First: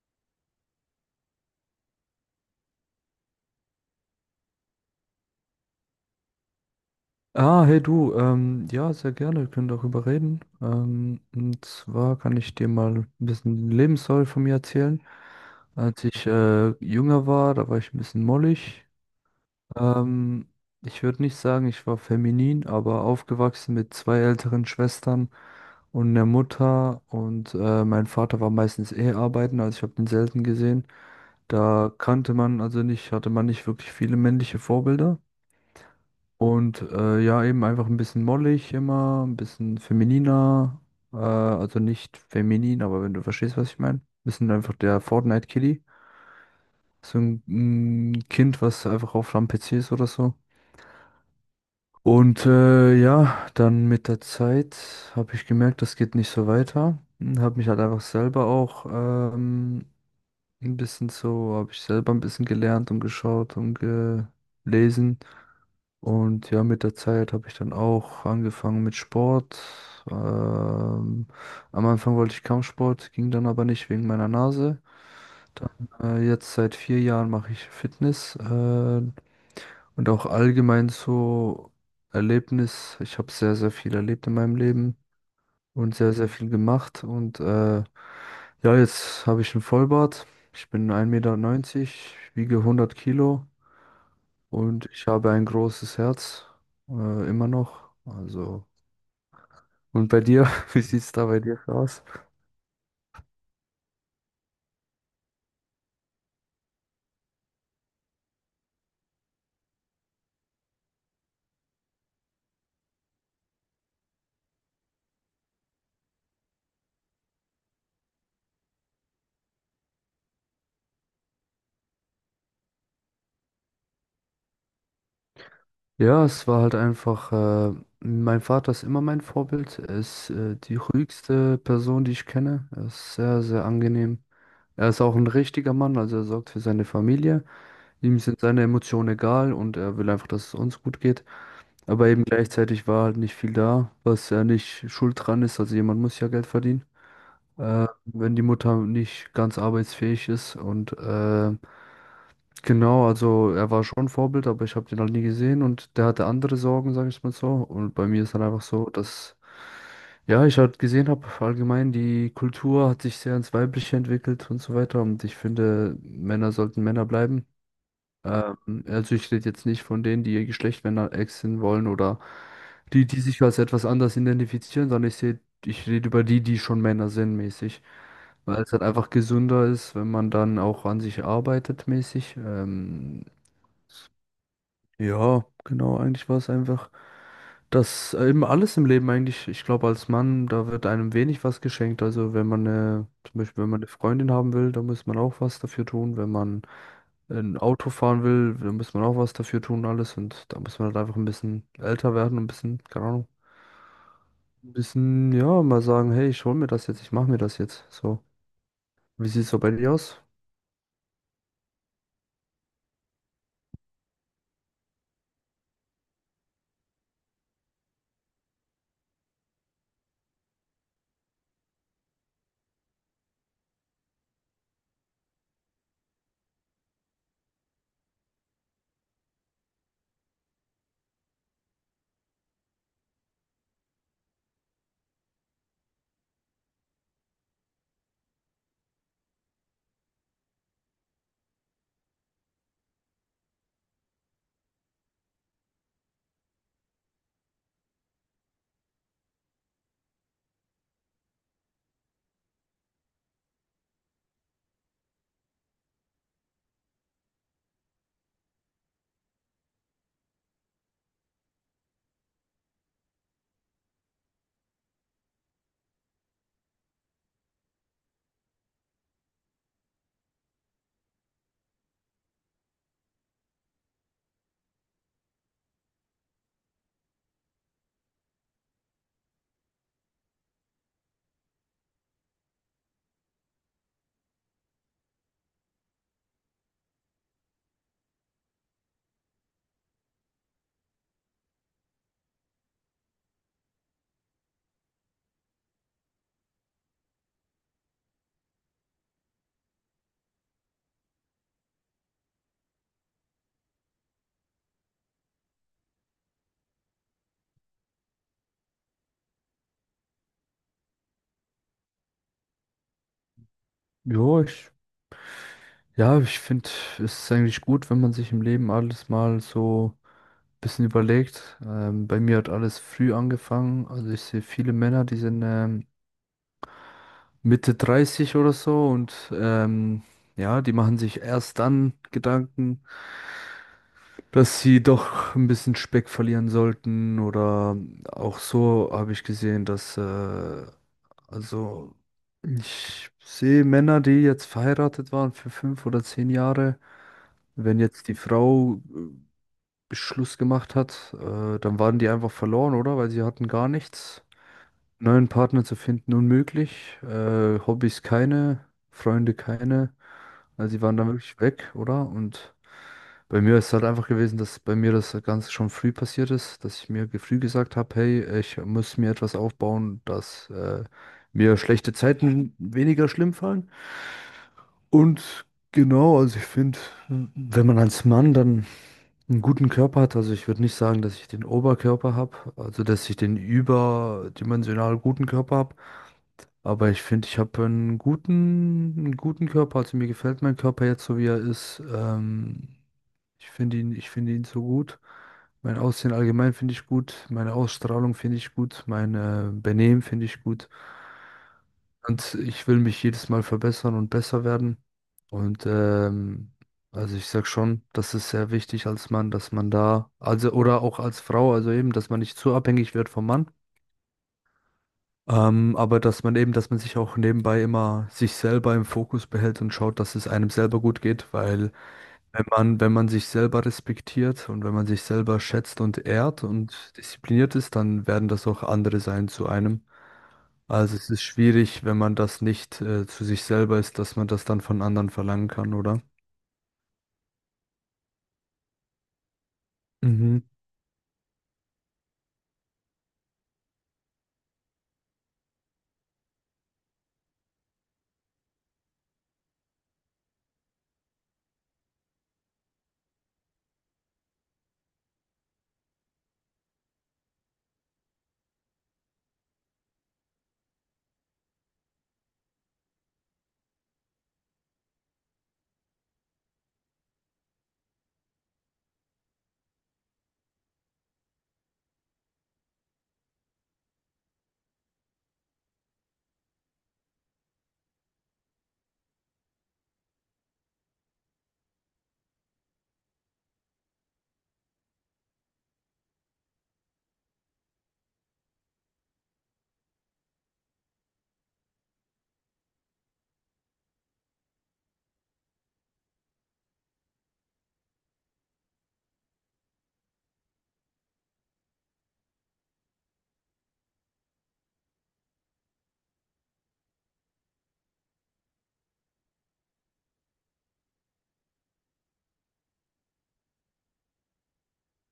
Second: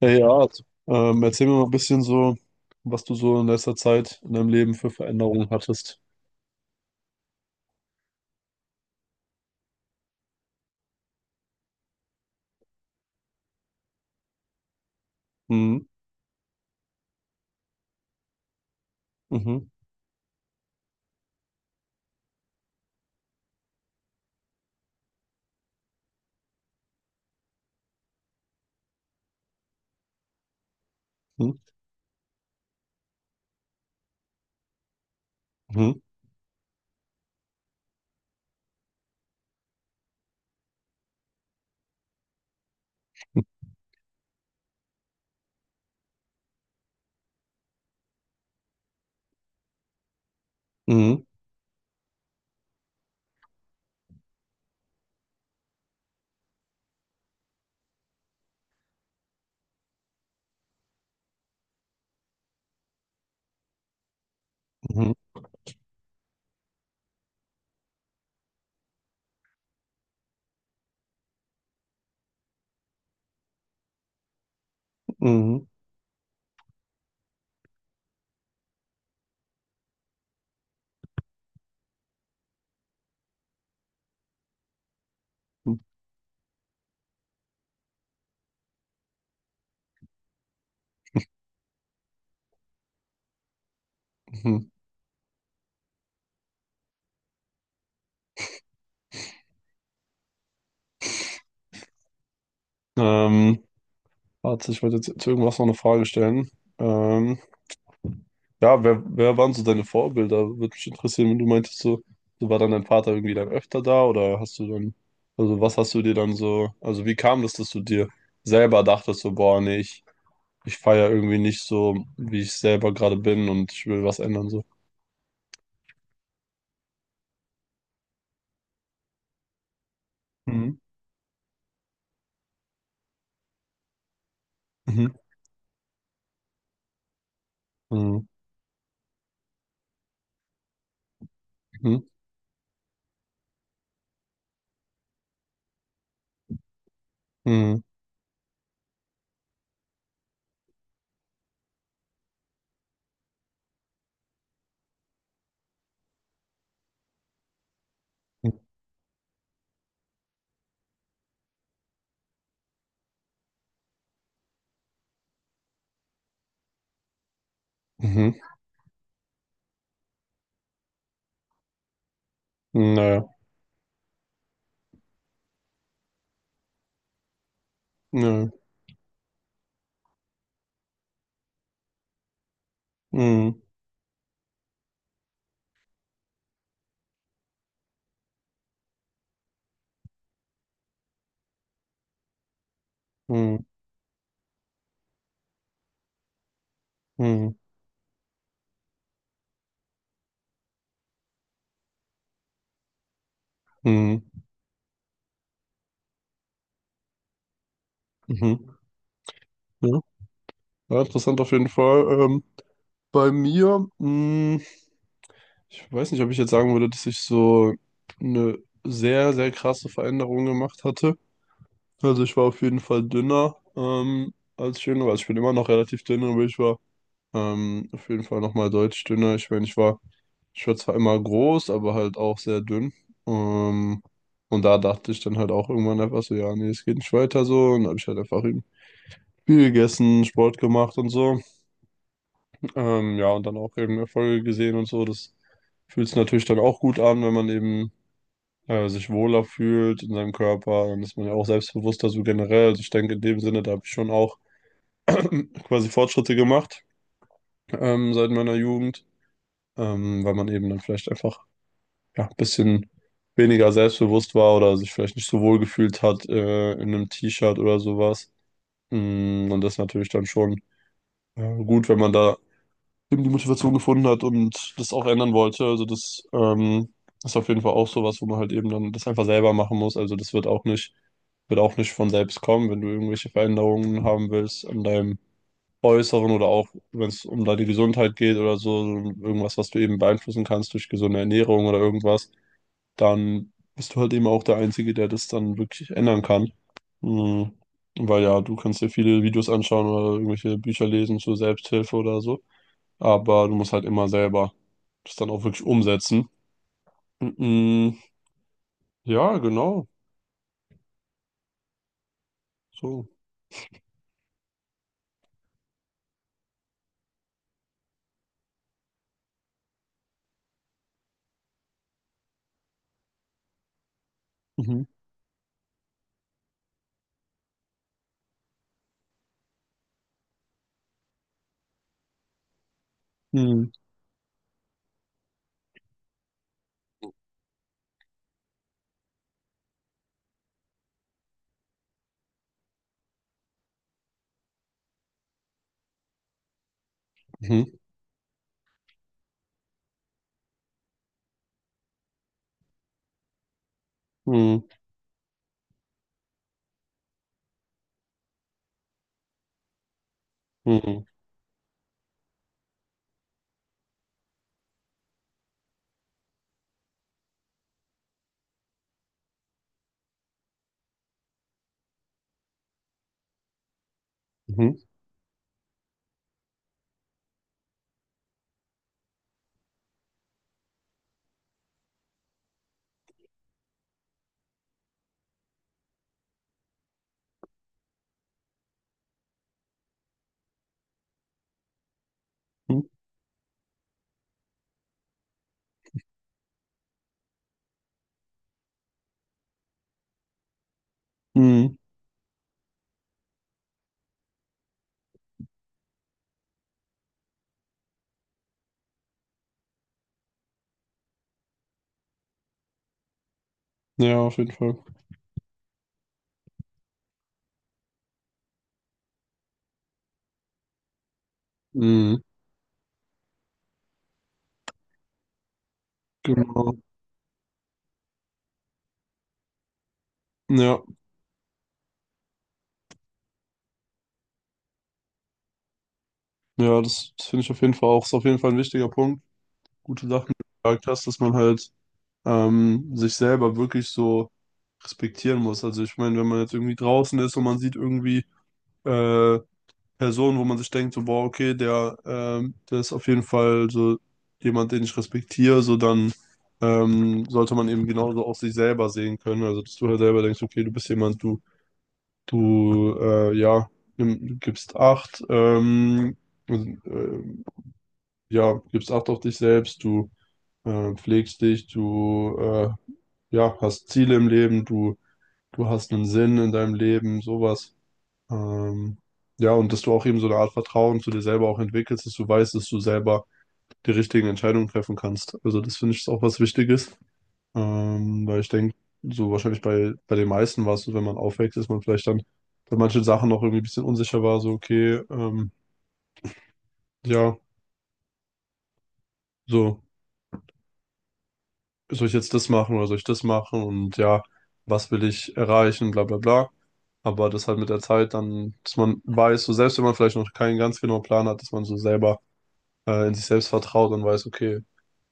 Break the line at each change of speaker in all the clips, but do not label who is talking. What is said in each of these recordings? Hey Art, erzähl mir mal ein bisschen so, was du so in letzter Zeit in deinem Leben für Veränderungen hattest.
Ah, hey du, ja, sehr gerne, wir können darüber reden. Und zwar kann ich dir mal ein bisschen Lebensstory von mir erzählen.
Mhm,
Als ich jünger war, da war ich ein bisschen mollig.
mhm,
Ähm, Ich würde nicht sagen, ich war feminin, aber aufgewachsen mit zwei älteren Schwestern und einer Mutter. Und mein Vater war meistens eh arbeiten, also ich habe ihn selten gesehen.
mhm,
Da kannte man also nicht, hatte man nicht wirklich viele männliche Vorbilder.
mhm,
Und ja, eben einfach ein bisschen mollig immer, ein bisschen femininer. Also nicht feminin, aber wenn du verstehst, was ich meine. Wir sind einfach der fortnite kitty. So ein Kind, was einfach auf am PC ist oder so.
mhm,
Und ja, dann mit der Zeit habe ich gemerkt, das geht nicht so weiter. Habe mich halt einfach selber auch ein bisschen so, habe ich selber ein bisschen gelernt und geschaut und gelesen. Und ja, mit der Zeit habe ich dann auch angefangen mit Sport. Ähm, Am Anfang wollte ich Kampfsport, ging dann aber nicht wegen meiner Nase.
mhm,
Jetzt seit 4 Jahren mache ich Fitness. Und auch allgemein so Erlebnis. Ich habe sehr, sehr viel erlebt in meinem Leben
mhm,
und sehr, sehr viel gemacht. Und ja, jetzt habe ich einen Vollbart. Ich bin 1,90 Meter, wiege 100 Kilo.
mhm.
Und ich habe ein großes Herz, immer noch. Also, und bei dir, wie sieht's da bei dir aus?
Ähm, Warte, ich wollte jetzt zu irgendwas noch eine Frage stellen. Ähm, ja, wer waren so deine Vorbilder? Würde mich interessieren, wenn du meintest, so war dann dein Vater irgendwie dann öfter da oder hast du dann, also was hast du dir dann so, also wie kam das, dass du dir selber dachtest, so, boah, nee, ich feiere irgendwie nicht so, wie ich selber gerade bin und ich will was ändern, so.
Ja, es war halt einfach, mein Vater ist immer mein Vorbild. Er ist, die
Mhm.
ruhigste Person, die ich kenne. Er ist sehr, sehr angenehm. Er ist
Mhm.
auch ein richtiger Mann, also er sorgt für seine Familie. Ihm
Mhm.
sind seine Emotionen egal und er will einfach, dass es uns gut geht.
Mhm.
Aber eben gleichzeitig war halt nicht viel da, was ja nicht schuld dran ist. Also jemand muss ja Geld verdienen,
Mhm.
wenn die Mutter nicht ganz arbeitsfähig ist. Und genau, also er war schon Vorbild, aber ich habe den halt nie gesehen und der hatte andere Sorgen, sage ich mal so. Und bei mir ist dann einfach so, dass ja, ich halt gesehen habe, allgemein die Kultur hat sich sehr ins Weibliche entwickelt und so weiter. Und ich finde, Männer sollten Männer bleiben.
Mhm.
Ähm, also ich rede jetzt nicht von denen, die ihr Geschlecht wechseln wollen oder die, die
Naja.
sich als etwas anders identifizieren, sondern ich rede über die, die schon Männer sind, mäßig.
Nö.
Weil es halt einfach gesünder ist, wenn man dann auch an sich arbeitet, mäßig.
Mhm.
Ja, genau, eigentlich war es einfach, dass eben alles im Leben eigentlich, ich glaube, als Mann, da wird einem wenig was geschenkt. Also wenn man eine, zum Beispiel,
Mhm.
wenn man eine Freundin haben will, da muss man auch was dafür tun. Wenn man
Mhm.
ein Auto fahren will, da muss man auch was dafür tun, alles. Und da muss man halt einfach ein bisschen älter werden, ein bisschen, keine Ahnung,
Mhm.
ein bisschen, ja, mal sagen, hey, ich hol mir das jetzt, ich mach mir das jetzt. So,
Mhm.
wie sieht's so bei dir
Ja.
aus?
Ja, interessant auf jeden Fall. Bei mir, ich weiß nicht, ob ich jetzt sagen würde, dass ich so eine sehr, sehr krasse Veränderung gemacht hatte. Also ich war auf jeden Fall dünner, als ich jünger war. Also ich bin immer noch relativ dünn, aber ich war auf jeden Fall nochmal deutlich dünner. Ich meine, ich war zwar immer groß, aber halt auch sehr dünn. Ähm, und da dachte ich dann halt auch irgendwann einfach so, ja, nee, es geht nicht weiter so. Und dann habe ich halt einfach eben viel gegessen, Sport gemacht und so. Ja, und dann auch eben Erfolge gesehen und so. Das fühlt sich natürlich dann auch gut an, wenn man eben sich wohler fühlt in seinem Körper. Dann ist man ja auch selbstbewusster so generell. Also ich denke, in dem Sinne, da habe ich schon auch quasi Fortschritte gemacht, seit meiner Jugend. Weil man eben dann vielleicht einfach ja, ein bisschen weniger selbstbewusst war oder sich vielleicht nicht so wohl gefühlt hat, in einem T-Shirt oder sowas. Und das ist natürlich dann schon gut, wenn man da eben die Motivation gefunden hat und das auch ändern wollte. Also das ist auf jeden Fall auch sowas, wo man halt eben dann das einfach selber machen muss. Also das wird auch nicht von selbst kommen, wenn du irgendwelche Veränderungen haben willst an deinem Äußeren oder auch, wenn es um da die Gesundheit geht oder so, irgendwas, was du eben beeinflussen kannst durch gesunde Ernährung oder irgendwas, dann bist du halt eben auch der Einzige, der das dann wirklich ändern kann. Mhm. Weil ja, du kannst dir viele Videos anschauen oder irgendwelche Bücher lesen zur Selbsthilfe oder so, aber du musst halt immer selber das dann auch wirklich umsetzen. Mhm. Ja, genau. So.
Ja, ich, ja, ich finde, es ist eigentlich gut, wenn man sich im Leben alles mal so bisschen überlegt. Bei mir hat alles früh angefangen. Also ich sehe viele
Mhm.
Männer, die sind Mitte 30 oder so und ja, die machen sich erst dann Gedanken,
Mhm.
dass sie doch ein bisschen Speck verlieren sollten oder auch so habe ich gesehen, dass also ich sehe Männer, die jetzt verheiratet waren für 5 oder 10 Jahre.
Mhm.
Wenn jetzt die Frau Schluss gemacht hat, dann waren die einfach verloren, oder? Weil sie hatten gar nichts.
Mhm.
Neuen Partner zu finden unmöglich, Hobbys keine, Freunde keine. Also die waren
Mhm.
dann wirklich weg, oder? Und bei mir ist es halt einfach gewesen, dass bei mir das Ganze schon früh passiert ist, dass ich mir früh gesagt habe, hey, ich muss mir etwas aufbauen, dass mir schlechte Zeiten weniger schlimm fallen.
Mhm.
Und genau, also ich finde, wenn man als Mann dann einen guten Körper hat, also ich würde nicht sagen, dass ich den Oberkörper habe, also dass ich den überdimensional guten Körper habe. Aber ich finde, ich habe einen guten Körper. Also mir gefällt mein Körper jetzt so, wie er ist.
Mhm.
Ich finde ihn, ich finde ihn so gut. Mein Aussehen allgemein finde ich gut. Meine Ausstrahlung finde ich gut. Mein Benehmen finde ich gut.
Mhm.
Und ich will mich jedes Mal verbessern und besser werden. Und also ich sag schon, das ist sehr wichtig als Mann, dass man da, also oder auch als Frau, also eben, dass man nicht zu abhängig wird vom Mann.
Ja, auf jeden Fall.
Aber dass man eben, dass man sich auch nebenbei immer sich selber im Fokus behält und schaut, dass es einem selber gut geht, weil
Mhm.
wenn man sich selber respektiert und wenn man sich selber schätzt und ehrt
Genau.
und diszipliniert ist, dann werden das auch andere sein zu einem.
Ja.
Also es ist schwierig, wenn man das nicht zu sich selber ist, dass man das dann von anderen verlangen kann, oder?
Ja, das finde ich auf jeden Fall auch, ist auf jeden Fall ein wichtiger Punkt. Gute Sachen, die
Mhm.
du gesagt hast, dass man halt sich selber wirklich so respektieren muss. Also ich meine, wenn man jetzt irgendwie draußen ist und man sieht irgendwie äh, Personen, wo man sich denkt, so, boah, okay, der ist auf jeden Fall so jemand, den ich respektiere, so dann sollte man eben genauso auch sich selber sehen können. Also dass du halt selber denkst, okay, du bist jemand, du, ja, nimm, gibst Acht, ähm, äh, ja, gibst Acht auf dich selbst, du pflegst dich, du ja, hast Ziele im Leben, du hast einen Sinn in deinem Leben, sowas. Ähm, ja, und dass du auch eben so eine Art Vertrauen zu dir selber auch entwickelst, dass du weißt, dass du selber die richtigen Entscheidungen treffen kannst. Also das finde ich ist auch was Wichtiges, weil ich denke, so wahrscheinlich bei den meisten war es so, wenn man aufwächst, ist man vielleicht dann bei manchen Sachen noch irgendwie ein bisschen unsicher war, so okay, ja, so, soll ich jetzt das machen oder soll ich das machen und ja, was will ich erreichen, bla bla bla. Aber das halt mit der Zeit dann, dass man weiß, so selbst wenn man vielleicht noch keinen ganz genauen Plan hat, dass man so selber in sich selbst vertraut und weiß, okay,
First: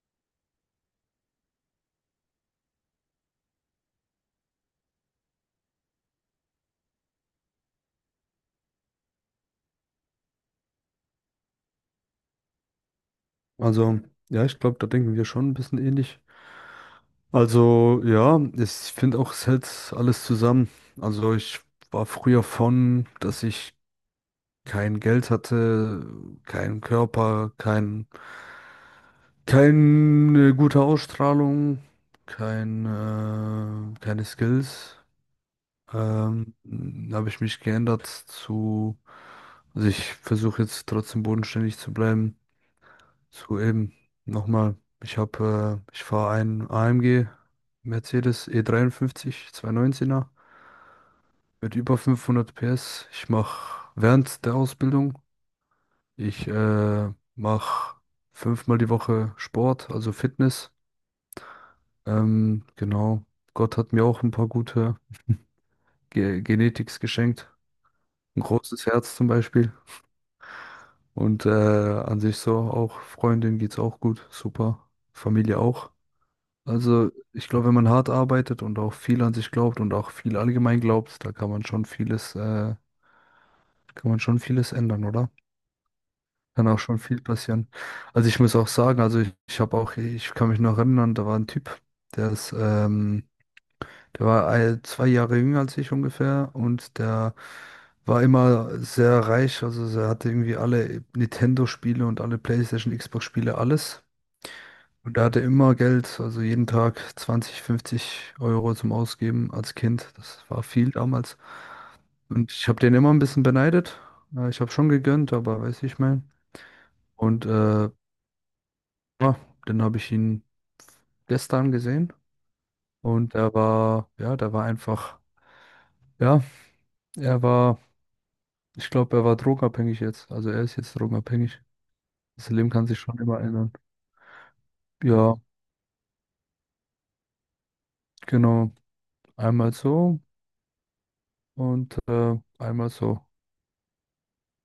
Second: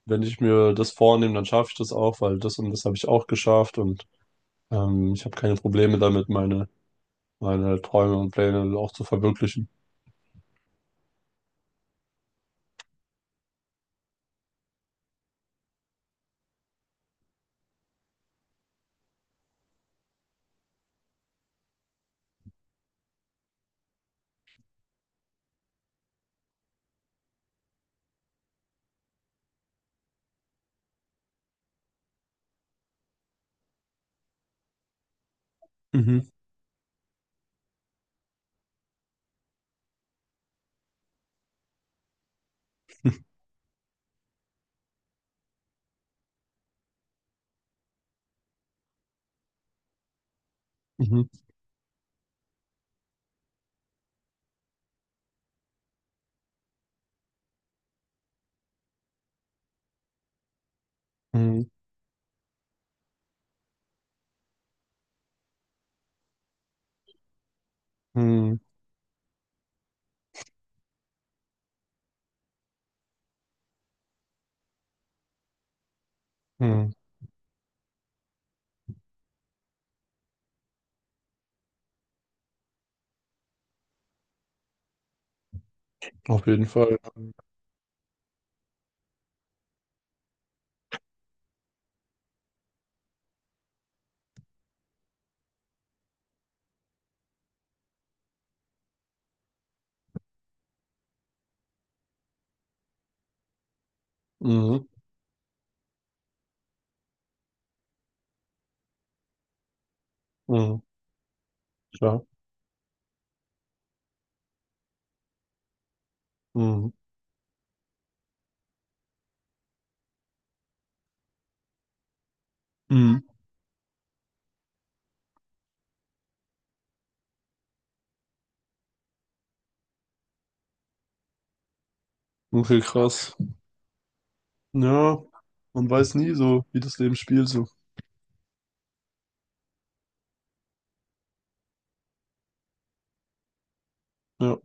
wenn ich mir das vornehme, dann schaffe ich das auch, weil das und das habe ich auch geschafft und ich habe keine Probleme damit, meine Träume und Pläne auch zu verwirklichen.
Also ja, ich glaube, da denken wir schon ein bisschen ähnlich. Also ja, ich finde auch, es hält alles zusammen. Also ich war früher von, dass ich kein Geld hatte, keinen Körper, kein, keine gute Ausstrahlung, kein, keine Skills.
Mhm,
Ähm, Habe ich mich geändert zu, also ich versuche jetzt trotzdem bodenständig zu bleiben. So eben, nochmal, ich habe, ich fahre einen AMG Mercedes E53 219er
mhm,
mit über 500 PS. Ich mache während der Ausbildung, ich mache fünfmal die Woche Sport, also Fitness.
mhm,
Genau, Gott hat mir auch ein paar gute Ge Genetics geschenkt. Ein
mhm,
großes Herz zum Beispiel. Und an sich so auch, Freundin geht's auch gut, super. Familie auch.
mhm.
Also, ich glaube, wenn man hart arbeitet und auch viel an sich glaubt und auch viel allgemein glaubt, da kann man schon vieles ändern, oder?
Auf jeden
Kann auch
Fall.
schon viel passieren. Also ich muss auch sagen, also ich habe auch, ich kann mich noch erinnern, da war ein Typ, der ist, ähm, der war 2 Jahre jünger als ich ungefähr und der war immer sehr reich, also er hatte irgendwie alle Nintendo-Spiele und alle PlayStation, Xbox-Spiele, alles.
Mhm,
Und er hatte immer Geld, also jeden Tag 20, 50 € zum Ausgeben als Kind. Das war
mhm,
viel damals.
ja.
Und ich habe den immer ein bisschen beneidet. Ich habe schon gegönnt, aber weiß ich mein.
Mhm,
Und ja, dann habe ich ihn gestern gesehen.
mhm.
Und er war, ja, der war einfach, ja, er war, ich glaube, er war drogenabhängig jetzt. Also er ist jetzt drogenabhängig. Das Leben
Okay,
kann sich schon
krass.
immer ändern.
Ja,
Ja,
man weiß nie so, wie das Leben spielt, so.
genau. Einmal so und einmal so.
Ja.